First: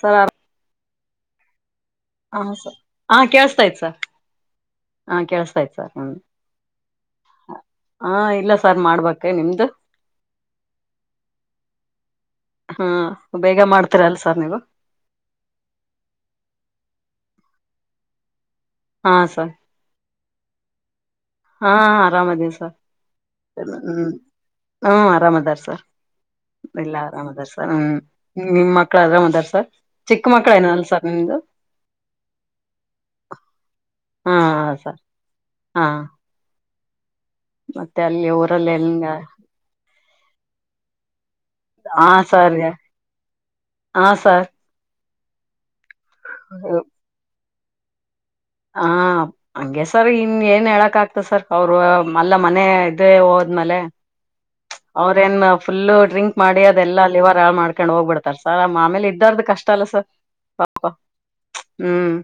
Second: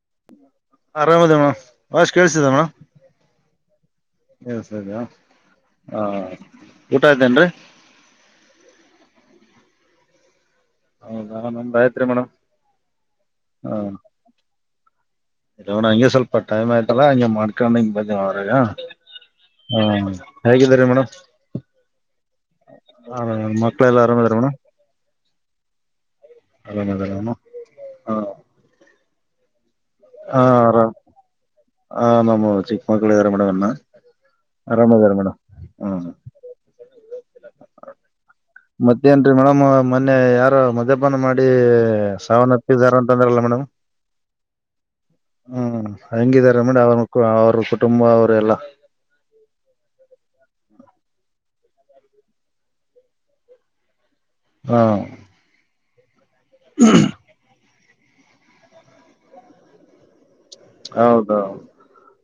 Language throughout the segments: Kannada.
ಸರ ಆರಾಮದಣ ಹ ಸ ಹ ಕೇೇಳಸ್ತಾ ಇತ್ ಸ ಕೇಳಿಸ್ತಾ ಇದ್ದೀಯ ಹ ಊಟ ಇದತೇನ್ರರಿ ಹಾ ಇಲ್ಲ ಸರ್ ಮಾಡ್ಬ ನಿಮ್ದು ಹೌದಾ ನಮ್ದ್ ಆಯ್ತ್ರಿ ಮೇಡಮ್ ಹಾ ಬೇಗ ಮಾಡ್ತೀರಲ್ಲ ಸರ್ ನೀವು ಇೋಡ ಹಂಗೆ ಸ್ವಲ್ಪ ಟಮ್ ಆಯ್ತಾ ಹಂಂಗ ಮಾಡ್ಕೊಂಡ್ ಹಂಗ ಬಂದ ಅವ್ರಾಗ ಹಾ ಸರ್ ಹ್ಮ ಹೇಗಿದ್ದ ರೀ ಮೇಡಂ ಹಾ ಆರಾಮ ಇದವಿ ಸರ್ ಮಕ್ಕಳೆಲ್ಲ ಹ್ಮ ಆರಾಮದಾರ ಮೇಡಮ್ ಹ್ಮ್ ಆರಾಮದಾರ ಸರ್. ಎಲ್ಲ ಆರಾಮದಾರ ಆರಾಮ ಮೇಡಮ್ ದರ್ಸ್ಮ. ಹಾ ನಿಮ್ ಮಕ್ಳ ಅರಾಮ ಅದಾರ್ ಸರ್ ಚಿಕ್ಕ ಮಕ್ಳ ಏನಲ್ಲ ಸರ್ ನಿಮ್ದು. ಹ ಮ್ಯಾಮ್ ಚಿಕ್ಕಮಕ್ಕಳು ಇದಾರೆ ಮೇಡಮ್ ಅನ್ನ ಹಾ ಆರಾಮ್ ಸರ್ ಅದಾರ ಮೇಡಮ್ ಹಾ ಹ್ಮ್ ಮತ್ತೆ ಅಲ್ಲಿ ಊರಲ್ಲಿ ಹೆಂಗ ಮತೇನ್ ಮೇಡಮ್ ಮೊನ್ನೆ ಯಾರ ಮದ್ಯಯಪಾನ ಮಾಡಿ ಹಾ ಸರ್ ಸಾವನ್ನ ಅಪ್ಪಿದ್ ಯಾರ ಅಂತ ಅಂದ್ರಲ್ಲ ಮೇಡಮ್ ಹಾ ಸರ್ ಹ್ಮ್ ಹಂಗಿದ್ದಾರೆ ಮೇಡಂ ಅವನ ಅವ್ರ ಕುಟುಂಬ ಅವರು ಎಲ್ಲ ಹಾ ಹಂಗೆ ಸರ್ ಇನ್ ಏನ್ ಹೇಳಕ್ ಆಗ್ತ ಸರ್ ಅವರು ಅಲ್ಲ ಮನೆ ಇದೇ ಹೋದ್ಮೇಲೆ ಹ್ಮ ಫುಲ್ ಡ್ರಿಂಕ್ ಮಾಡಿ ಅದೆಲ್ಲ ಲಿವರ್ ಳ್ ಮಾಡ್ಕೊಂಡ್ ಹೋಗ್ಬಿಡ್ತಾರ ಸರ್ ಆಮೇಲೆ ಇದ್ದಾರ್ದು ಕಷ್ಟ ಅಲ್ಲ ಸರ್ ಹೌದೌದು ಹ್ಮ್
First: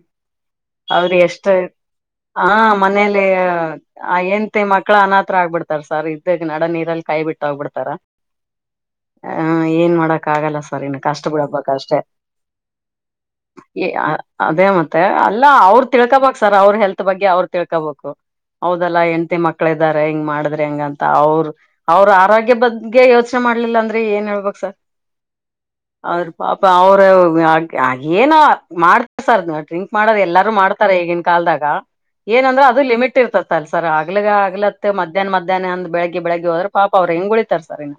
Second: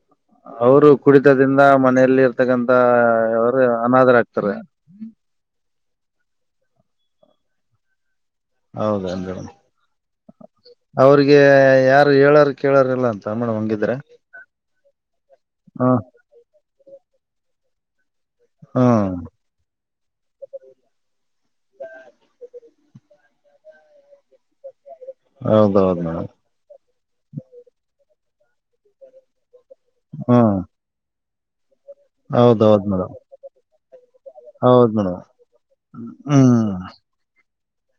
ಅವರು ಅವ್ರ ಎಷ್ಟ ಕುಡಿತದಿಂದ ಮನೆಯಲ್ಲಿ ಹ ಇರ್ತಕ್ಕಂತ ಅವರು ಅನಾಥರ ಆಗ್ತಾರೆ ಮಕ್ಕಳ ಅನಾಥರ ಆಗ್ಬಿಡ್ತಾರ ಸರ್ ಇದ ನಡ ನೀರಲ್ಲಿ ಕೈ ಬಿಟ್ಟ ಹೋಗ್ಬಿಡ್ತಾರ ಹೌದೇನ್ ಹ ಮೇಡಮ್. ಏನ್ ಮಾಡಕ್ ಆಗಲ್ಲ ಸರ್ ಇನ್ನು ಕಷ್ಟ ಅವ್ರಿಗೆ ಬಿಡಬಕ್ಷ್ಟೆ ಯಾರು ಹೇಳಾರ ಕೇಳಾರಿಲ್ಲ ಅಂತ ಮೇಡಮ್ ಹಂಗಿದ್ರೆ ಅದೇ ಮತ್ತೆ ಅಲ್ಲ ಅವ್ರು ಹ ತಿಳ್ಕೊಬಕ್ ಸರ್ ಅವ್ರ ಹೆಲ್ತ್ ಬಗ್ಗೆ ಅವ್ರು ತಿಳ್ಕೋಬೇಕು ಹೌದಲ್ಲ ಹ್ಮ್. ಹೆಂಡತಿ ಮಕ್ಕಳ ಮಕ್ಕಳಿದ್ದಾರೆ ಹಿಂಗ ಮಾಡಿದ್ರಿ ಹೆಂಗಂತ ಅವ್ರರು ಅವ್ರ ಭಾಗ್ಯದ ಬಗ್ಗೆ ಯೋಚನೆ ಮಾಡ್ಲಿಲ್ಲ ಅಂದ್ರೆ ಏನ್ ಹೇಳ್ಬಕು ಸರ್ ಹೌದೌದು ಮೇಡಮ್. ಪಾಪ. ಅವರು ಏನು ಮಾಡ್ತ ಸರ್ ಡ್ರಿಂಕ್ ಮಾಡರು ಎಲ್ಲಾರು ಹ್ಮ್ ಮಾಡ ಈಗಿನ ಕಾಲದಾಗ ಏನಂದ್ರೆ ಅದು ಹೌದೌದ್ ಮೇಡಮ್ ಲಿಮಿಟ್ ಇರ್ತತ್ತ ಅಲ್ ಸರ್ ಹಗ್ಲಗ ಹೌದ್ ಆಗ್ಲತ್ತ ಮೇಡಮ್ ಮಧಹ್ನ ಮಧ್ಯಾಹ್ನ ಅಂದ ಬೆಳಗ್ ಬೆಳಗ್ಗೆ ಹೊದ್ರ ಹ್ಮ್. ಪಾಪ ಅವ್ರ ಹೆಂಗ ಉಳಿತಾರ ಸರಿನ.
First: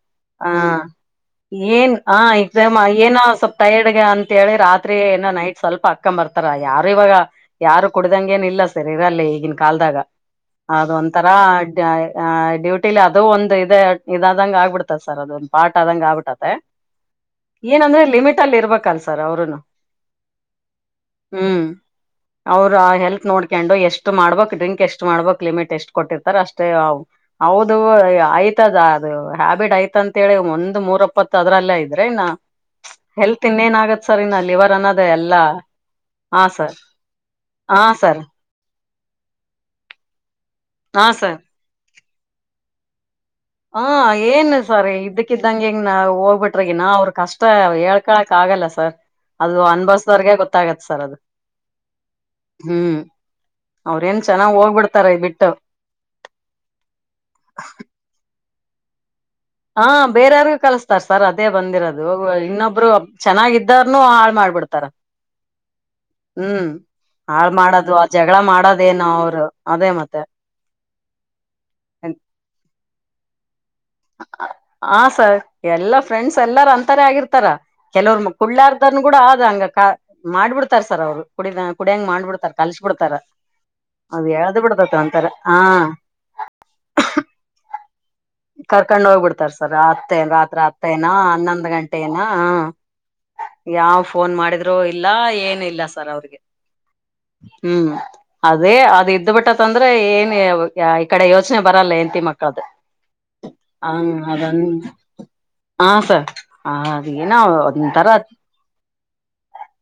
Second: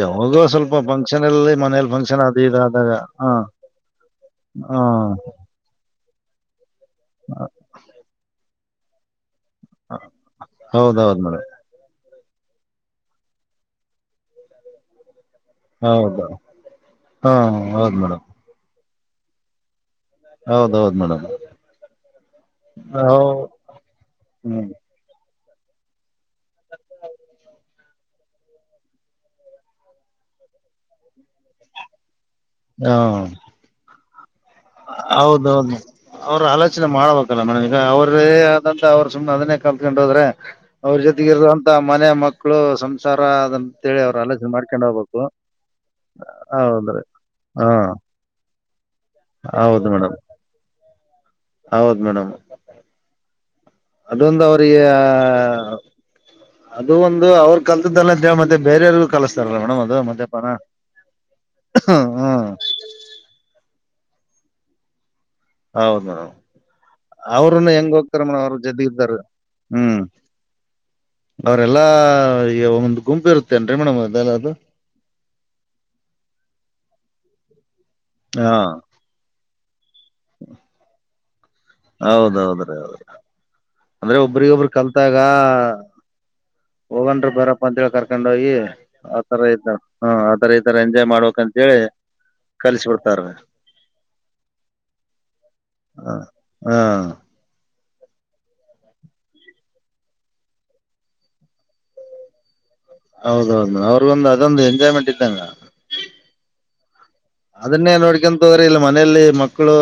ಯಾವಾಗೋ ಹಾ ಸ್ವಲ್ಪ ಫಂಕ್ಷನ್ ಅಲ್ಲಿ ಮನೇಲಿ ಏನ್ ಹ ಫಂಕ್ಷನ್ ಅದು ಇದು ಎಕ್ಸಾಮ್ ಆದಾಗ ಏನ ಹ ಟೈರ್ಡ್ಗೆ ಆಗ್ಯಾಳ ಅಂತೇಳಿ ಹ. ರಾತ್ರಿ ಏನೋ ನೈಟ್ ಸ್ವಲ್ಪ ಅಕ್ಕಂಬರ್ತಾರ ಯಾರು ಇವಾಗ ಯಾರು ಕುಡ್ದಂಗೇನ ಇಲ್ಲ ಶರೀರಲ್ಲಿ ಈಗಿನ ಕಾಲ್ದಾಗ ಅದು ಹೌದೌದ್ ಒಂತರ ಮೇಡಮ್ ಡ್ಯೂ ಟಿಲ್ಲೆ ಅದು ಒಂದು ಇದೇ ಇದಾದಂಗ ಆಗ್ಬಿಡ್ತದೆ ಸರ್ ಅದೊಂದು. ಆಟ್ ಆದಂಗ ಹೌದು ಆಗ್ಬಿಟ್ಟತ್ತ ಹ ಹೌದ್ ಏನಂದ್ರೆ ಮೇಡಮ್ ಲಿಮಿಟ್ ಅಲ್ಲಿ ಇರ್ಬೇಕಲ್ ಸರ್ ಅವರುನು ಹೌದೌದ್ ಮೇಡಮ್. ಹ್ಮ್ ಅವ್ರ ಆ ಹೌ ಹೆಲ್ತ್ ನೋಡ್ಕಂಡು ಎಷ್ಟು ಮಾಡ್ಕಂಡ್ ಹ್ಮ್ ಡ್ರಿಂಕ್ ಎಷ್ಟ ಎ ಮಾಡಬೇಕ್ ಲಿಮೆಟ್ ಎಷ್ಟ ಕೊಟ್ಟಿತಾರೆ ಅಷ್ಟೇ ಹೌದು ಆಯ್ತದ್ ಅದು ಹ್ಯಾಬಿಟ್ ಆಯ್ತ ಅಂತೇಳಿ ಒಂದ್ ಮೂರಪ್ಪತ್ ಅದ್ರಲ್ಲೆ ಇದ್ರೆ ನ ಹ್ಮ ಇನ್ನೇನ್ ಆಗತ್ ಸರ್ ಇನ್ನ ಲಿ ಹೌದೌದು ಅವ್ರ ಆಲೋಚನೆ ಮಾಡ್ಬೇಕಲ್ಲ ಮೇಡಮ್ ಈಗ ಹಾ ಸರ್ ಅವರೇ ಅವರು ಸುಮ್ನೆ ಅದನ್ನೇ ಕಲ್ತ್ಕೊಂಡ ಹೋದ್ರೆ ಅವ್ರ ಹಾ ಜೊತೆಗ ಸರ್ ಇರುವಂತ ಮನೆ ಮಕ್ಕಳು ಸಂಸಾರ ಹ ಅದಂತೇಳಿ ಅವ್ರ ಆಲೋಚನೆ ಏನ್ ಮಾಡ್ಕೊಂಡ್ ಸರ್ ಹೋಗ್ಬೇಕು ಇದ್ದಕ್ಕಿದ್ದಂಗ ಹೆಂಗ ನ ಹೋಗ್ಬಿಟ್ರಿಗ ನ ಹೌದ್ರೀ ಅವ್ರ ಕಷ್ಟ ಹಾ ಹೇಳ್ ಹೇಳ್ಕೊಳಕ್ಕ ಆಗಲ್ಲ ಸರ್. ಅದು ಹೌದು ಮೇಡಮ್ ಅನ್ಬರ್ಸದವರ್ಗೆ ಗೊತ್ತಾಗತ್ ಸರ್ ಅದು ಹೌದ್ ಮೇಡಮ್ ಹ್ಮ್ ಅವ್ರೇನ್ ಅದೊಂದು ಚೆನ್ನಾಗ್ ಅವ್ರಿಗೆ ಹೋಗ್ಬಿಡ್ತಾರೆ ಬಿಟ್ಟು ಅದು ಒಂದು ಅವ್ರರು ಕಲ್ತದಲ್ಲದೆ ಮತ್ತೆ ಬೇರೆಯವ್ರಗೂ ಕಲ್ಸ. ಹಾ ಬೇರಾರ್ಗು ಕಲಸ್ತಾರ ಸರ್ ಅದೇ ಬಂದಿರೋದು ಹ್ಮ್ ಇನ್ನೊಬ್ರು ಚೆನ್ನಾಗಿದ್ದಾರ್ನುೂ ಹಾಳ್ ಮಾಡ್ಬಿಡ್ತಾರ ಹೌದ್ ಮೇಡಮ್ ಹ್ಮ್ ಹಾಳ್ ಅವ್ರನು ಮಾಡೋದು ಹೆಂಗ್ ಆ ಹೋಗ್ತಾರ ಜಗಳ ಮೇಡಮ್ ಅವ್ರ ಜೊತೆ ಮಾಡೋದೇನು ಇದ್ದಾರ ಅವರು ಅದೇ ಹ್ಮ್ ಮತ್ತೆ. ಅವರೆಲ್ಲಾ ಈ ಒಂದ ಗುಂಪು ಇರುತ್ತೇನ್ರಿ ಮೇಡಮ್ ಅದೆಲ್ಲದು. ಹ ಸರ್ ಎಲ್ಲಾ ಫ್ರೆಂಡ್ಸ್ ಎಲ್ಲಾರ ಅಂತಾರೆ ಆಗಿರ್ತಾರ ಕೆಲವರು ಹಾ ಕುಳ್ಳಾರ್ದ ನನ್ನ ಕೂಡ ಆದ ಹಂಗ ಮಾಡ್ಬಿಡ್ತಾರೆ ಸರ್ ಅವ್ರು ಕುಡಿದ. ಕುಡಿಯಂಗ ಮಾಡ್ಬಿಡ್ತಾರ ಹೌದೌದ್ರೀ ಕಲ್ಸ ಬಿಡ್ತಾರ ಅಂದ್ರೆ ಅದು ಹೇಳ್ದ ಒಬ್ರಿಗೊಬ್ರು ಬಿಡ್ತತ್ ಒಂತರ ಹಾ ಹೋಗಂದು ಬರಪ್ಪ ಅಂತೇಳಿ ಕರ್ಕೊಂಡ್ ಹೋಗಿ ಕರ್ಕೊಂಡ್ ಆತರ ಹೋಗ್ಬಿಡ್ತಾರ ಇದ ಸರ್ ಹ ಹತ್ತೇ ಆತರ ರಾತ್ರ ಈತರ ಎಂಜಾಯ್ ಹತ್ತೇನಾ ಮಾಡ್ಬೇಕ ಹನೊಂದ ಅಂತೇಳಿ ಗಂಟೆ ನ. ಕಲ್ಸಿ ಬಿಡ್ತಾರೀ ಯಾವ್ ಫೋನ್ ಮಾಡಿದ್ರರು ಇಲ್ಲ ಏನ ಇಲ್ಲ ಸರ್ ಅವ್ರಿಗೆ ಹ್ಮ ಹ್ಮ್ ಅದೇ ಅದ ಇದ್ದ್ ಬಿಟ್ಟತ್ಂದ್ರೆ ಏನ್ ಈ ಕಡೆ ಯೋಚನೆ ಬರಲ್ಲ ಹೆಂತಿ ಮಕ್ಕಳದ ಹೌದೌದು ಅವ್ರಗೊಂದ್ ಅದೊಂದು ಎಂಜಾಯ್ಮೆಂಟ್ ಇದ್ದಂಗ ಹಾ ಸರ್ ಹ ಅದು ಏನ ಅದಿನ ಅದನ್ನೇ ತರ ನೋಡ್ಕೊಂತ ಹೋದ್ರಿ ಇಲ್ಲ ಮನೆಯಲ್ಲಿ ಮಕ್ಕಳು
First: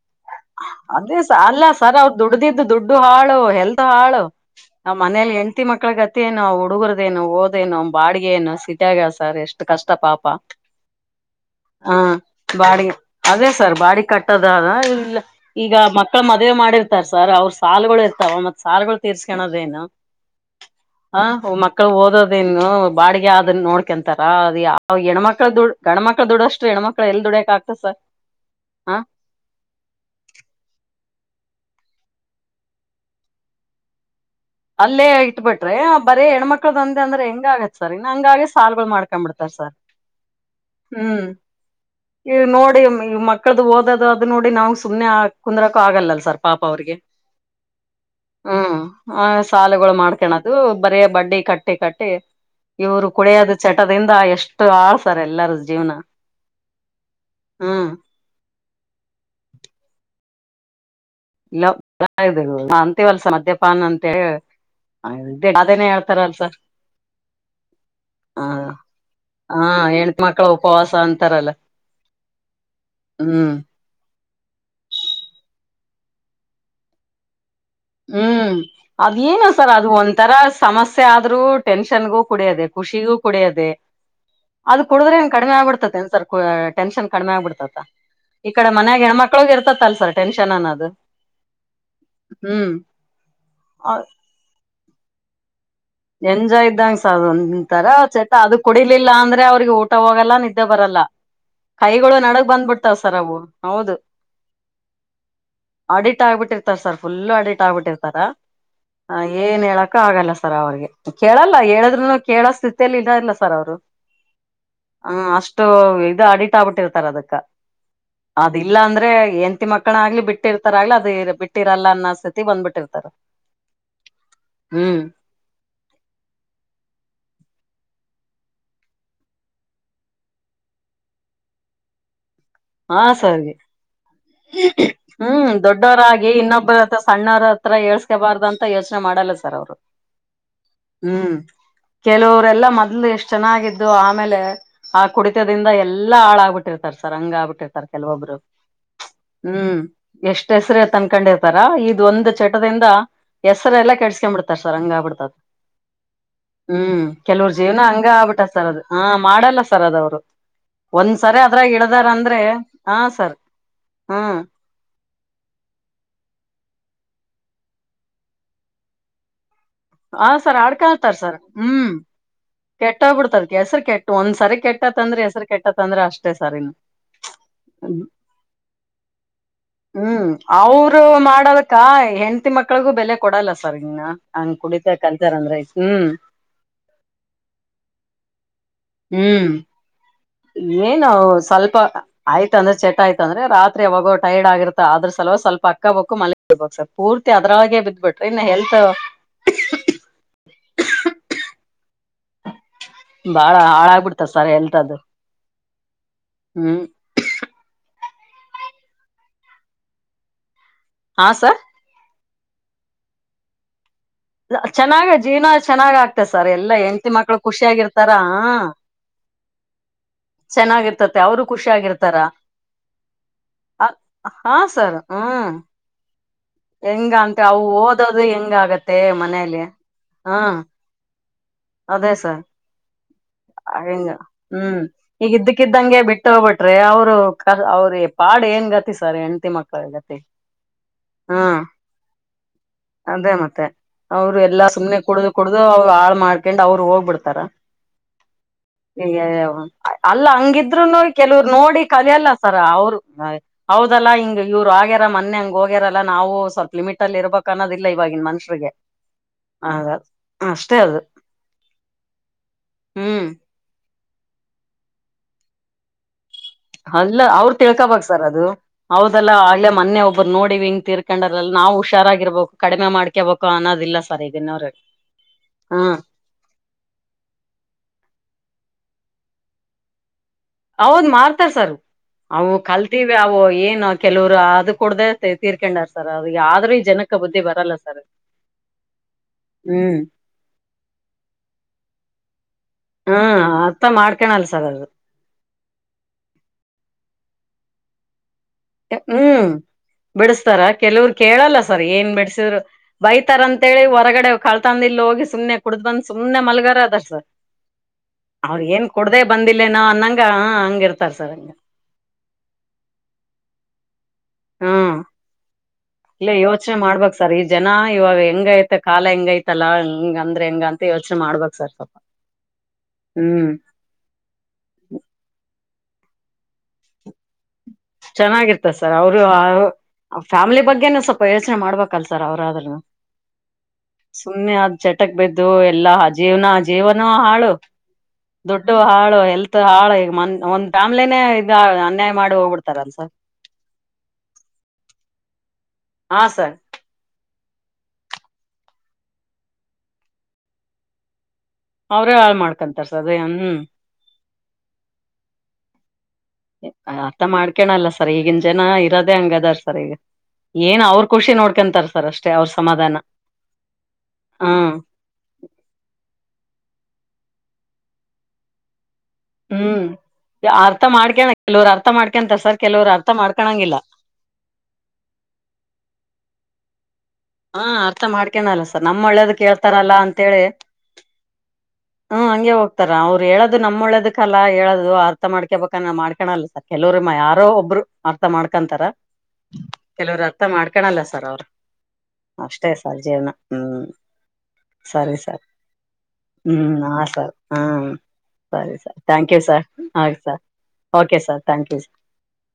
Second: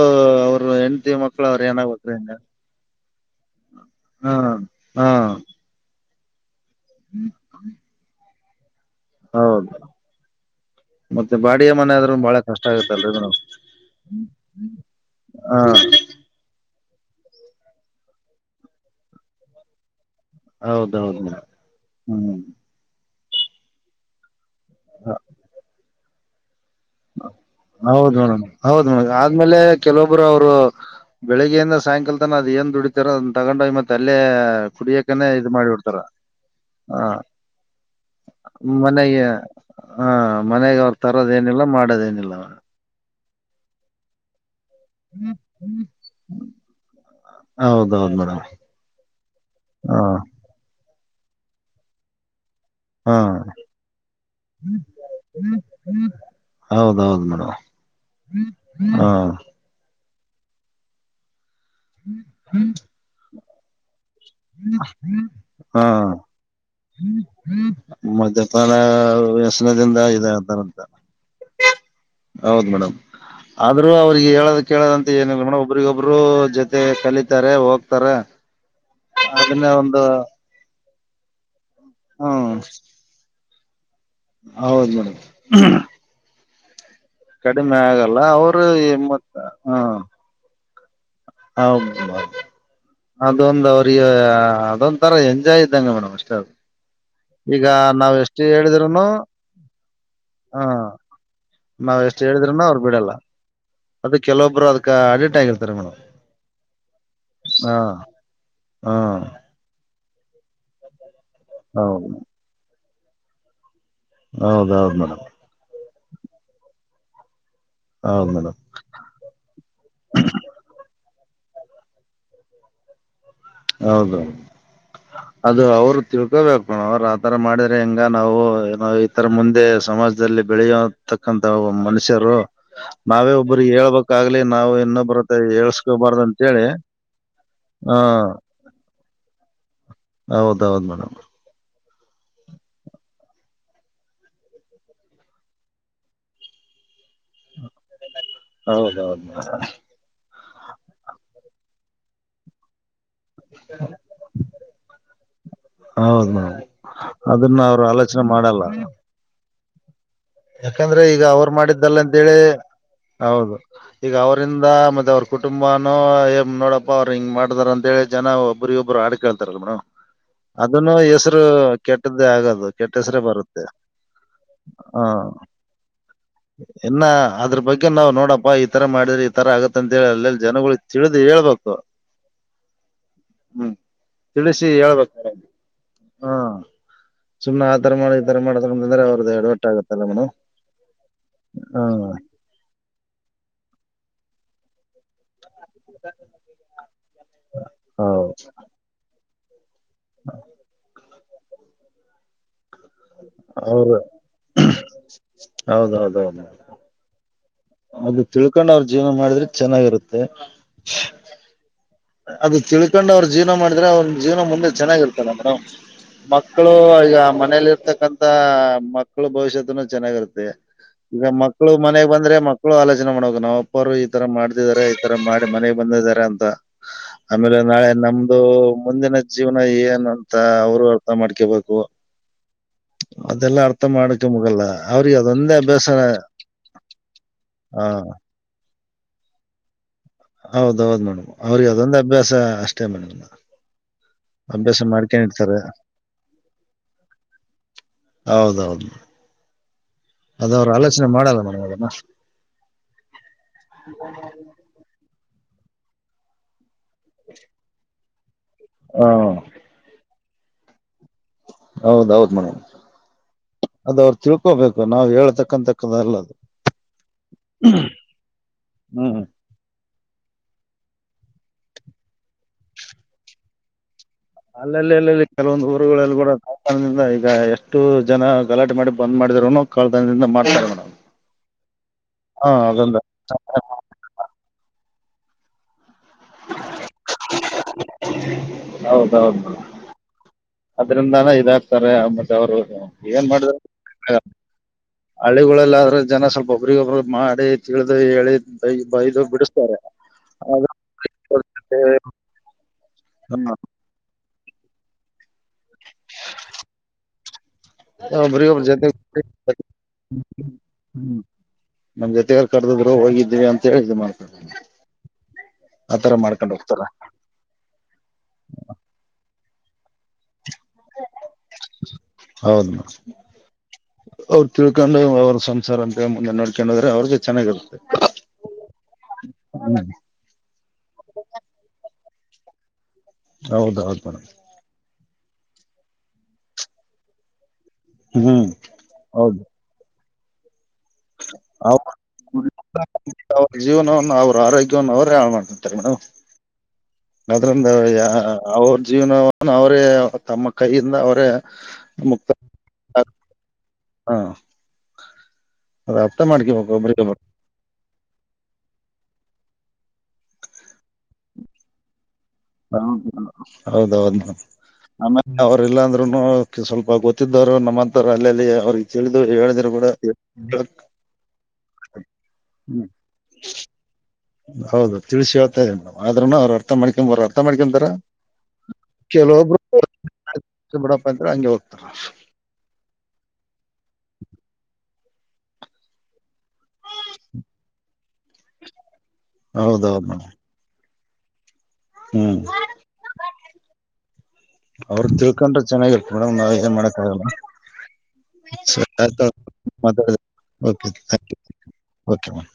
ಅವರು ಹೆಂಡತಿ ಅದೇ ಮಕ್ಕಳು ಅಲ್ಲ ಸರ್ ಅವ್ರ ಏನಾಗ್ಬೇಕ್ರಿ ಹಂಗ ದುಡ್ದಿದ್ದು ದುಡ್ಡು ಹಾಳು ಹೆಲ್ತ್ ಹಾಳು ಹಾ ನಾವ್ ಹಾ ಮನೇಲಿ ಎಂಟ ಪ್ರತಿ ಮಕ್ಕಳ ಅತ್ತ ಏನು ಹುಡುಗರ್ದೇನು ದೆದೇನು ಬಾಡಿಗೆ ಏನು ಸಿ ತ್ಯಗ ಸರ್ ಎಷ್ಟು ಹೌದು ಕಷ್ಟ ಪಾಪ ಮತ್ತೆ ಬಾಡಿಗೆ ಮನೆ ಹಾ ಆದ್ರೂ ಬಾಳ ಕಷ್ಟ ಬಾಡಿ ಆಗತ್ತಲ್ರರಿ ಮೇಡಮ್ ಅದೇ ಸರ್ ಬಾಡಿ ಕಟ್ಟದ ಇಲ್ಲ ಹಾ ಈಗ ಮ ಮಕ್ಕಳ ಮದ್ಮಾಡಿರ್ತಾರ್ ಸರ್ ಅವ್ರರು ಸಾಲುಗಳು ಇರ್ತಾವ ಮತ್ ಸಾಲುಗಳು ತೀರ್ಸ್ಕಣೋದ ಏನು ಹ ಹೌದೌದು ಮಕ್ಕಳ ಓದೋದ ಹ್ಮ್ ಇನ್ನು ಬಾಡಿಗೆ ಆದನ್ನ ನೋಡ್ಕೊಂತರ ಅದು ಹೆಣ್ಮಕ್ಳ ದುಡ್ಡು ಗಣ್ಮ ಮಕ್ಳ ದುಡ್ಡಷ್ಟು ಹೆಣ್ಮಕ್ಳ ಎಲ್ ದುಡ್ಯಕ್ ಆಗ್ತ ಸರ್ ಹೌದ್ ಮೇಡಮ್ ಹೌದ್ ಹ ಮೇಡಮ್ ಆದ್ಮೇಲೆ ಕೆಲವೊಬ್ರು ಅವರು ಬೆಳಿಗ್ಗೆಯಿಂದ ಸಾಯಂಕಾಲದ ತನ ಅ ಏನ್ ದುಡಿತಾರ ಅತಗೊಂಡ ಮತ್ತತ್ ಅಲ್ಲೇ ಅಲ್ಲೇ ಕುಡಿಯಕನೆ ಇಟ್ ಇದ್ ಮಾಡಿ ಬಿಟ್ರೆ ಬಿಡ್ತಾರ ಬರೇ ಹೆಣ್ಮಕ್ಳುಂದ ಹ ಅಂದ್ರೆ ಹೆಂಗ ಆಗತ್ ಸರ್ ಇನ್ನು ಹಂಗಾಗಿ ಸಾಲುಗಳು ಮಾಡ್ಕೊಂಡ್ ಬಿಡ್ತಾರ್ ಸರ್ ಹಾ ಮನಯಾಗ ಅವ್ರು ತರೋದೇ ಇ ನೋಡಿ ಮಕ್ಕಳ್ದು ಓದದ ಅದು ನೋಡಿ ನಾವು ಸುಮ್ನೆ ಕುಂದರಕು ಆಗಲ್ಲಲ್ ಸರ್ ಪಾಪ ಅವ್ರಿಗೆ ಹೌದೌದು ಮೇಡಮ್ ಹ್ಮ್ ಸಾಲುಗಳು ಮಾಡ್ಕಣದು ಬರೀ ಬಡ್ಡಿ ಕಟ್ಟಿ ಕಟ್ಟಿ ಇವ್ರು ಹ ಹಾ ಕುಡಿಯದ ಚಟದಿಂದ ಎಷ್ಟು ಆಳ್ಸಾರ ಎಲ್ಲಾರ ಜೀವನ ಹೌದೌದು ಮೇಡ್ ಹ್ಮ್ ಹಾ [inaudible] ಇಲ್ಲ ಅಂತವಲ್ಸ ಮ್ಯಾ ಪ್ಪನ್ ಅಂತ ಅದೇನೆ ಹಾ ಹೇಳ್ತಾರಲ್ಸ ಮದ್ಯಪಾನ ಹ ವ್ಯಸನದಿಂದ ಹೆಣ್ತ್ ಇದೆ ಮಕ್ಳ ಅಂತನಂತ ಉಪವಾಸ ಅಂತಾರಲ್ಲ ಹೌದು ಮೇಡಮ್ ಹ್ಮ್ ಆದ ಅರು ಅವ್ರಿಗೆ ಹೇಳದ ಕೇಳದ ಅಂತ ಏನುಡ ಒಬ್ರಗೊಬ್ರು ಜೊತೆ ಕಲಿತಾರೆ ಹೋಗ್ತಾರೆ ಅದ ಏನು ಅದನ್ನ ಸರ್ ಅದು ಒಂದು ಒಂಥರ ಸಮಸ್ಯೆ ಆದ್ರೂ ಟೆನ್ಷನ್ಗೂ ಹ್ಮ್ ಕುಡಿಯೋದೆ ಖುಷಿಗೂ ಕುಡಿಯೋದ ಅದು ಹೌದ್ ಕುಡುದ್ರೆ ಮೇಡಮ್ ಏನ್ ಕಡಿ ಆಗ್ಬಡ್ತತೆನ್ಸರ್ ಟೆನ್ಷನ್ ಕಡಿಮೆ ಆಗ್ಬಿತತ್ತ ಆಗಲ್ಲ ಈ ಅವರು ಕಡೆ ಮನ್ಯಾಗ ಮತ್ತ ಹೆಣ್ಮಕ್ಳಗ್ ಇರ್ತತ್ತಲ್ಸರ್ ಟೆನ್ಷನ್ ಅನ್ನೋದು ಹೌ ಹ್ಮ್ ಅದೊಂದ ಅವ್ರಿಗೆ ಅದೊಂದ ತರ ಎಂಜಾಯ್ ಇದ್ದಂಗ ಮೇಡಮ್ ಅಷ್ಟೇ ಅದು ಎಂಜಾಯ್ ಇದ್ದಂಗ ಸ ಅದ ಈಗ ಒಂತರ ನಾವ್ ಚೇತ ಎಷ್ಟು ಅದು ಹೇಳಿದ್ರುನು ಕುಡಿಲಿಲ್ಲ ಅಂದ್ರೆ ಅವ್ರಿಗೆ ಊ ತಗೋಗಲ್ಲ ಹ ನಿದ್ದೆ ಬರಲ್ಲ ನಾವ್ ಕೈಗಳು ಎಷ್ಟು ನಡಗ್ ಹೇಳಿದ್ರುನು ಅವ್ರು ಬಂದ್ಬಿಡ್ತಾವ ಬಿಡಲ್ಲ ಸರ್ ಅವು ಹೌದು ಅದು ಕೆಲವೊಬ್ರು ಅದಕ್ ಅಡಿಟ್ ಆಗಿರ್ತಾರೆ ಮೇಡಮ್ ಅಡಿ ಟ್ ಆಗ್ಬಿಟ್ಟಿರ್ತಾರ ಸರ್ ಫುಲ್ ಅಡಿಟ್ ಹಾ ಆಗ್ಬಿಟ್ಟಿರ್ತಾರ ಹಾ ಏನ್ ಹೇಳಕ್ಕ ಆಗಲ್ಲ ಸರ್ ಅವ್ರಿಗೆ ಕೇಳಲ್ಲ ಹೌದು ಹೇಳಿದ್ರುನು ಕೇಳೋ ಸ್ಥಿತಿಯಲ್ಲಿ ಇದ ಇಲ್ಲ ಸರ್ ಅವ್ರು ಹೌದೌದು ಹ ಮೇಡಮ್ ಅಷ್ಟ ಅ ಇದು ಅಡಿಟ್ ಆಗ್ಬಿಟ್ಟಿರ್ತಾರ ಅದಕ್ಕ ಹೌದು ಮೇಡಮ್ ಇಲ್ಲ ಅಂದ್ರೆ ಹೆಂತಿ ಮಕ್ಕಳ ಆಗ್ಲಿ ಬಿಟ್ಟಿರ್ತಾರಗ್ಲಿ ಅದು ಬಿಟ್ಟಿರಲ್ಲ ಅನ್ನೋ ಸ್ಥಿತಿ ಬಂದ್ಬಿಟ್ಟಿರ್ತಾರೆ [unintelligible] ಹೌದ ಹೌದ್ ಅದು ಅವರು ತಿಳ್ಕೊಬೇಕು ಕಣೋ ಆತರ ಮಾಡಿದ್ರೆ ಹೆಂಗ ನಾವು ಏನೋ ಈತರ ಮುಂದೆ ಸಮಾಜ ಇದರಲ್ಲಿ ಬೆಳೆಯತಕ್ಕಂತಹ ಒಬ್ ಮನುಷ್ಯರು ಹಾ ನಾವೇ ಸರಿ ಒಬ್ಬ್ರಿಗೆ ಹೇಳ್ಬೇಕಾಗ್ಲಿ ನಾವು ಇನ್ನೊಬ್ಬ್ರತ್ರ ಹ್ಮ್ ಹೇಳ್ಸ್ಕೋಬಾರ್ದ ದೊಡ್ಡವರಾಗಿ ಅಂತೇಳಿ ಇನ್ನೊಬ್ಬರತ್ರ ಸಣ್ಣವರ ಹತ್ರ ಹ ಹೇಳ್ಸ್ಕೊಬಾರ್ದು ಅಂತ ಯೋಚನೆ ಮಾಡಲ್ಲ ಸರ್ ಅವರು ಹೌದೌದು ಮೇಡಮ್ ಹ್ಮ್ ಕೆಲವರೆಲ್ಲಾ ಮೊದ್ಲು ಎಷ್ಟ್ ಚೆನ್ನಾಗಿದ್ದು ಆಮೇಲೆ ಆ ಕುಡಿತದಿಂದ ಎಲ್ಲ ಹಾಳ ಆಗ್ಬಿಟ್ಟಿರ್ತಾರ್ ಸರ್ ಹಂಗ ಆಗ್ಬಿಟ್ಟು. ಟ್ಟಿರ್ತಾರೆ ಕೆಲವೊಬ್ರು ಹೌದೌದು ಮೇಡಮ್ ಹ್ಮ್ ಎಷ್ಟ್ ಹೆಸರು ತನ್ಕೊಂಡಿರ್ತಾರ ಇದ ಒಂದ್ ಚಟದಿಂದ ಹೆಸರ ಎಲ್ಲ ಕೆಡಸ್ಕೊಂಡ್ ಬಿಡ್ತ ಸರ್ ಹಂಗ ಅಬಿಡ್ತದ ಹೌದ ಮ್ ಹ್ಮ್ ಕೆಲವರ್ ಜೀವನ ಹಂಗ ಆಗ್ಬಿಟದ ಸರ್ ಅದ್ ಹ ಮಾಡಲ್ಲ ಸರ್ ಅದವ್ರು ಯಾಕಂದ್ರೆ ಈಗ ಅವರು ಮಾಡಿದ್ದಲ್ಲ ಅಂತೇಳಿ ಅಂದ್ರೆ ಹಾ ಸರ್ ಹೌದು ಈಗ ಹ್ಮ್ ಅವರಿಂದ ಮತ್ತೆ ಅವ್ರ ಕುಟುಂಬಾನೋ ಏ ನೋಡಪ್ಪ ಅವ್ರರು ಹಿಂಗ ಮಾಡ್ದಾರ ಅಂತೇಳಿ ಜನ ಒಬ್ಬರಿ ಒಬ್ರು ಆಡ್ ಕೇಳ್ತಾರಲ್ಲ ಮೇಡಮ್ ಹ ಸರ್ ಅದನ್ನು ಆಡ್ಕತಾರ ಸರ್ ಹೆಸರು ಹ್ಮ್ ಕೆಟ್ಟದ್ದೇ ಆಗದು ಕೆಟ್ಟ ಹೆಸ್ರೇ ಬರುತ್ತೆ. ಒಂದ ಸರಿ ಕೆಟ್ಟ ಕೆಟ್ಟ ಹ ತಂದ್ರೆ ಹೆಸರು ಕೆಟ್ಟ ತಂದ್ರೆ ಅಷ್ಟೇ ಸರನು ಇನ್ನ ಅದ್ರ ಬಗ್ಗೆ ನಾವ್ ನೋಡಪ್ಪಾ ಈ ತರ ಮಾಡಿದ್ರೆ ಈ ತರ ಆಗತ್ತಂತೇಳಿ ಹ್ಮ್ ಅಲ್ಲೆಲ್ಲಿ ಜನಗಳಿಗೆ ಅವರು ತಿಳಿದು ಮಾಡದಕ ಹೇಳ್ಬೇಕು ಹೆಂಡ್ತಿ ಮಕ್ಕಳಿಗೂ ಬೆಲೆ ಕೊಡಲ್ಲ ಹ್ಮ್ ಸರ್ ಇನ್ನ ಅ ತಿಳಿಸಿ ಕುಡಿತಾ ಹೇಳ್ಬೇಕು ಮೇಡಮ್ ಕಂತಾರಂದ್ರ ಹ್ಮ್ ಹಾ ಸುಮ್ನೆ ಆತರ ಮಾಡ ಈತರ ಮಾಡ ಅಂತ ಅಂದ್ರೆ ಅವ್ರದ್ದ ಹ್ಮ್ ಎಡವಟ್ಟ ಆಗತ್ತಲ್ಲ ಮೇಡಂ ಏನು ಸ್ವಲ್ಪ ಆಯ್ತು ಅಂದ್ರೆ ಚಟ್ ಆಯ್ತ ಅಂದ್ರೆ ರಾತ್ರಿ ಯಾವಾಗೋ ಟೈರ್ಡ್ ಆಗಿರುತ್ತ ಅ ಆದ್ರ ಸಲವ ಸ್ವಲ್ಪ ಪಕ್ಕ ಬಕ್ ಮಲಿಕ ಬೇಕು ಪೂರ್ತಿ ಅದ್ರೊಳಗೆ ಬಿದ್ಬಿಟ್ರಿ ಇನ್ನು ಹೆಲ್ತ್ ಹ ಬಾಳ ಅವ್ರು ಹಾಳಾಗಬಿಡ್ತದ ಸರ್ ಹೇಲ್ತದು ಹೌದೌದೌದು ಹ್ಮ್ ಅದು ತಿಳ್ಕೊಂಡ್ ಅವ್ರ ಜೀವನ ಮಾಡಿದ್ರೆ ಚೆನ್ನಾಗಿರುತ್ತೆ. ಹಾಂ ಸರ್ ಅದು ತಿಳ್ಕೊಂಡ್ ಅವ್ರ ಜೀವನ ಮಾಡಿದ್ರೆ ಅವ್ರ ಜೀವನ ಮುಂದೆ ಚೆನ್ನಾಗಿ ಚೆನ್ನಾಗ ಜೀವನ ಇರ್ತದೆಂದ್ರ ಚೆನ್ನಾಗ್ ಆಗ್ತದೆ ಸರ್ ಮಕ್ಕಳು ಎಲ್ಲಾ ಹೆಂಡತಿ ಈಗ ಮಕ್ಳು ಮನೇಲಿ ಖುಷಿಯಾಗಿರ್ತಾರ ಇರ್ತಕ್ಕಂತ ಮ ಮಕ್ಕಳು ಭವಿಷ್ಯತ್ನು ಚೆನ್ನಾಗಿರುತ್ತೆ ಚೆನ್ನಾಗಿರ್ತತೆ ಈಗ ಅವರು ಮಕ್ಳು ಮನೆಗ್ ಖುಷಿಯಾಗಿರ್ತಾರ ಬಂದ್ರೆ ಮಕ್ಕಳು ಆಲೋಚನೆ ಮಾಡಕ್ ನಾವು ಅಪ್ಪರು ಈ ತರ ಹಾ ಮಾಡ್ತಿದ್ದಾರೆ ಈ ಸರ್ ತರ ಮಾಡಿ ಹ್ಮ್ ಮನೆಗ್ ಬಂದಿದ್ದಾರೆ ಅಂತ ಹೆಂಗ ಅಂತ ಆಮೇಲೆ ಅವು ನಾಳೆ ಓದೋದು ನಮ್ದು ಹೆಂಗ ಆಗತ್ತೆ ಮುಂದಿನ ಜೀವನ ಮನೇಲಿ ಏನ್ ಅಂತ ಹಾ ಅವರು ಅರ್ಥ ಮಾಡ್ಕಬಕ್ ಅದೇ ಸರ್ ಹ ಅರ್ಥ ಹಂಗ ಮಾಡಕ ಮುಗಲ್ಲ ಹ್ಮ್ ಅವ್ರಿಗೆ ಈಗ ಅದೊಂದೇ ಅಭ್ಯಾಸ ಇದ್ದಕ್ಕಿದ್ದಂಗೆ ಬಿಟ್ಟು ಹೋಗ್ಬಿಟ್ರಿ ಅವ್ರು ಹಾ ಅವ್ರ ಪಾಡ್ ಏನ್ ಗತಿ ಸರ್ ಹೆಂಡತಿ ಮಕ್ಕಳ ಗತಿ ಹೌದೌಹೌದ್ ಮೇಡಮ್ ಹಾ ಅವ್ರಿಗೆ ಅದೊಂದ ಅಭ್ಯಾಸ ಅಷ್ಟೇ ಮೇಡಮ್ ಅವರು ಎಲ್ಲ ಅಭ್ಯಾಸ ಸುಮ್ನೆ ಕುಡ್ದು ಮಾಡ್ಕೊಂಡಿರ್ತಾರೆ ಕುಡ್ದು ಅವ್ರು ಹಾಳು ಮಾಡ್ಕೊಂಡ್ ಅವ್ರು ಹೋಗ್ಬಿಡ್ತಾರ. ಹೌದೌಹೌದು ಅಲ್ಲ ಹಂಗಿದ್ರುನು ಆಲೋಚನೆ ಮಾಡಲ್ಲ ಕೆಲವರು ಮೇಡಮ್ ನೋಡಿ ಅದನ್ನ ಕಲಿಯಲ್ಲ ಸರ್ ಅವರು ಹೌದಲ್ಲಾ ಹಿಂಗ ಇವ್ ಹೋಗ್ಯಾರ ಮೊನ್ನೇ ಹಂಗ ಹೋಗ್ಯಾರಲ್ಲ ನಾವು ಸ್ವಲ್ಪ್ ಲಿಮಿಟ್ ಅಲ್ಲಿ ಇರ್ಬೇಕ ಅನ್ನದಿಲ ಇವಾಗಿನ ಮನುಷರಿಗೆ ಹ ಹದ ಅಷ್ಟೇ ಅದು ಹೌದೌದು ಮೇಡಮ್. ಹ್ಮ್. ಅದು ಅವ್ರು ತಿಳ್ಕೊಬೇಕು ನಾವ್ ಹೇಳ್ತಕ್ಕಂತಕ್ಕ ಅಲ್ಲದು. ಅಲ್ಲ ಅವ್ರು ತಿಳ್ಕೊಬಕ್ ಸರ್ ಅದು ಹ್ಮ್ ಅವೌದೆಲ್ಲ ಆಗ್ಲೆ ಮೊನ್ನೆ ಒಬ್ಬ್ ನೋಡಿವಿ ಹಿಂಗ್ ತೀರ್ಕೊಂಡರ್ಲ್ಲ ನಾವು ಹುಷಾರಾಗಿರ್ಬೇಕು ಕಡಿಮೆ ಮಾಡ್ಕೇಬೇಕು ಅನ್ನೋದಿಲ್ಲ. ಸರ್ ಈಗಿನವ್ರು ಅಲ್ಲಲ್ಲಿ ಅಲ್ಲೆಲ್ಲಿ ಕೆಲವೊಂದು ಹ್ಮ್ ಊರುಗಳಲ್ಲಿ ಕೂಡ ಆ ಕಾಲ್ದಿಂದ ಈಗ ಎಷ್ಟು ಜನ ಗಲಾಟೆ ಮಾಡಿ ಬಂದ್ ಮಾಡಿದ್ರು ಕಾಲ್ಧನ್ದಿಂದ ಮಾಡ್ತಾರೆ. ಮೇಡಮ್ ಹೌದ್ ಮಾಡ್ತಾರ ಸರ್ ಅವು ಹಾ ಅದೊಂದು ಕಲ್ತೀವಿ ಅವು ಏನು ಕೆಲವರು ಅದು ಕುಡ್ದೆ ತೀರ್ಕೊಂಡರ್. ಸರ್ ಅದು ಯಾವ್ದ್ರೂ ಈ ಜನಕ ಬುದ್ಧಿ ಬರಲ್ಲ ಸರ್ ಹ್ಮ್. ಅದ್ರಿಂದಾನ ಇದಾಗಕ್ತಾರೆ ಮತ್ತೆ ಅವ್ರು. ಹ್ಮ್ ಅರ್ಥ ಮಾಡ್ಕಣಲ್ಲ ಸರ್ ಅದು. ಹಳ್ಳಿಗಳಲ್ಲ್ ಆದ್ರೆ ಜನ ಸ್ವಲ್ಪ ಒಬ್ರಿಗೊಬ್ರು ಮಾಡಿ ತಿಳಿದು ಹೇಳಿ ಬೈದು ಬಿಡಿಸ್ತಾರೆ. ಬಿಡಿಸ್ತಾರ ಕೆಲವರು ಕೇಳಲ್ಲ ಸರ್ ಏನ್ ಬಿಡ್ಸಿದ್ರು ಬೈತಾರ ಆದ್ರೆ ಅಂತೇಳಿ ಹೊರಗಡೆ ಕಳ್ತನದಿಲ್ ಹೋಗಿ ಸುಮ್ನೆ ಕುಡುದ್ ಬಂದ್ ಸುಮ್ನೆ ಮಲ್ಗಾರ್ ಅದಾರ್ ಸರ್. ಒಬ್ರಗ ಅವ್ರ್ ಒಬ್ರ ಏನ್ ಜೊತೆ ಕುಡ್ದೇ ಬಂದಿಲ್ಲೇನೋ ಅನ್ನಂಗ ಹಾ ಹಂಗಿರ್ತಾರ್ ಸರ್ ಹಂಗ. ನಮ್ ಜೊತೆಗೆ ಕರ್ದಿದ್ರು ಹೋಗಿದ್ದೀವಿ ಅಂತ ಹೇಳಿ ಇದ್ ಮಾಡ್ ಹ್ಮ್ ಆತರ ಇಲ್ಲ ಮಾಡ್ಕೊಂಡ್ ಯೋಚನೆ ಹೋಗ್ತಾರ. ಮಾಡ್ಬೇಕ್ ಸರ್ ಈ ಜನ ಇವಾಗ ಹೆಂಗೈತೆ ಕಾಲ ಹೆಂಗೈತಲ್ಲ ಹಂಗಂದ್ರೆ ಹೆಂಗಂತ್ ಅದೆ ಯೋಚ್ನೆ ಮಾಡ್ಬೇಕ್ ಸರ್ ಪಾಪ ಹೌದ ಹ್ಮ್. ಅವ್ರು ತಿಳ್ಕೊಂಡು ಅವ್ರ್ ಸಂಸಾರ ಅಂತೇಳಿ ಮುಂದೆ ನೋಡ್ಕೊಂಡು ಹೋದ್ರೇ ಅವ್ರಿಗೂ ಚೆನ್ನಾಗಿರುತ್ತೆ. ಚೆನ್ನಾಗಿರ್ತದ್ ಸರ್ ಅವ್ರು ಆ ಹ್ಮ್ ಆ ಫ್ಯಾಮಿಲಿ ಬಗ್ಗೆನು ಸ್ವಲ್ಪ ಯೋಚ್ನೆ ಮಾಡ್ಬೇಕಲ್ ಸರ್ ಅವರಾದ್ರೂನು ಹೌದೌದು ಮೇಡಮ್ ಸುಮ್ನೇ ಆದ್ ಚಟಕ್ ಬಿದ್ದು ಎಲ್ಲಾ ಜೀವನ ಜೀವನೂ ಹಾಳು ಹ್ಮ್ ದುಡ್ಡು ಹಾಳು ಹೌದು ಎಲ್ಲ್ ಹಾಳ್ ಈಗ ಮನ್ ಒಂದ್ ಫ್ಯಾಮ್ಲಿನೇ ಇದ ಅನ್ಯಾಯ ಮಾಡಿ ಹೋಗ್ಬುಡ್ತು. ಅವ್ರ್ ಜೀವನವನ್ನು ಅವ್ರ್ ಆರೋಗ್ಯವನ್ನು ಅವ್ರೆ ಹಾಳ್ ಮಾಡ್ಕೊಂತಾರೆ ಮೇಡಮ್. ಹಾ ಸರ್. ಅದ್ರಿಂದ ಅವ್ರ್ ಜೀವನವನ್ನು ಅವರೇ ತಮ್ಮ ಕೈಯಿಂದ ಅವರೇ ಅವ್ರೇ ಹಾಳ್ ಮಾಡ್ಕೊಂತರ್ ಸರ್ ಅದೇ ಹ್ಮ್. ಹಾ. ಅವ್ರ್ ಅರ್ಥ ಮಾಡ್ಕಮ್ ಅದ್ ಅರ್ಥ ಮಾಡ್ ಹಾಕಣಲ್ಲ ಸರ್ ಈಗಿನ ಜನ ಇರೋದೆೇ ಹಂಗದಾರ್ ಸರ್ ಈಗ ಏನ್ ಅವ್ರ್ ಖುಷಿ ನೋಡ್ಕೊಂತಾರ ಸರ್ ಅಷ್ಟ್ ಹೌದು ಹೌದೌದು ಮೇಡಮ್ ಹಾ ಆಮೇಲ್ ಅವ್ರ್ ಇಲ್ಲಾಂದ್ರುನು ಸ್ವಲ್ಪ ಗೊತ್ತಿದ್ದವರು ನಮ್ಮಂತರ್ ಅಲ್ಲಲ್ಲಿ ಅವ್ರಿಗ್ ತಿಳಿದು ಹೇಳಿದರು ಕೂಡ ಹ್ಮ್ ಅರ್ಥ ಮಾಡ್ಕಣ ಕೆಲವ್ರು ಅರ್ಥ ಮಾಡ್ಕೊಂತಾರ ಸರ್ ಕೆಲವ್ರು ಅರ್ಥ ಮಾಡ್ಕಳಂಗಿಲ್ಲ ಹೌದು ತಿಳಿಸಿ ಹೇಳ್ತ ಇದೀವಿ ನಾವು ಆದ್ರೂನು ಅವ್ರ್ ಅರ್ಥ ಮಾಡ್ಕೊಂಬರಲ್ ಹಾ ಅರ್ಥ ಮಾಡ್ಕೇನಲ್ಲ ಸರ್ ನಮ್ಮ ಒಳ್ಳೇದಕ್ಕ್ ಕೆಲವೊಬ್ರು ಹೇಳ್ತಾರಲ್ಲ ಅಂತೇಳಿ ಬಿಡಪ್ಪ ಅಂತ ಹಂಗೆ ಹೋಗ್ತಾರ ಹೂಂ ಹಂಗೆ ಹೋಗ್ತಾರ ಅವ್ರು ಹೇಳೋದು ನಮ್ಮೋಳ್ಳೆದಕ್ಕಲ್ಲ ಹೇಳೋದು ಅರ್ಥ ಮಾಡ್ಕೊಬೇಕನಾ ಮಾಡ್ಕೆಣಲ್ಲ ಸರ್. ಕೆಲವರು ಮಾ ಯಾರೋ ಒಬ್ರು ಅರ್ಥ ಮಾಡ್ಕೊಂತಾರ ಹೌದೌದು ಕೆಲವರು ಮೇಡಮ್ ಅರ್ಥ ಮಾಡ್ಕಣಲ್ಲ ಸರ್ ಅವರು. ಹ್ಮ್ ಅಷ್ಟೇ ಸರ್ ಜೀವನ ಹ್ಮ್. ಅವ್ರು ಸರಿ ಸರ್ ತಿಳ್ಕೊಂಡ್ರೆ ಚೆನ್ನಾಗಿರುತ್ತೆ ಮೇಡಮ್ ನಾವ್ ಹ್ಮ್ ಏನ್ ಹಾ ಮಾಡಕ್ಕಾಗಲ್ಲ ಸರ್ ಹ್ಮ್. ಸರಿ ಸರ್ ಥ್ಯಾಂಕ್ ಯು ಸರ್ ಆಯ್ತ್ sir okay sir thank you okay ma'am.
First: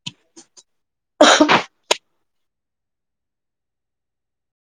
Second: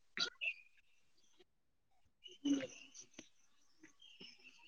[inaudible] ಹ್ಮ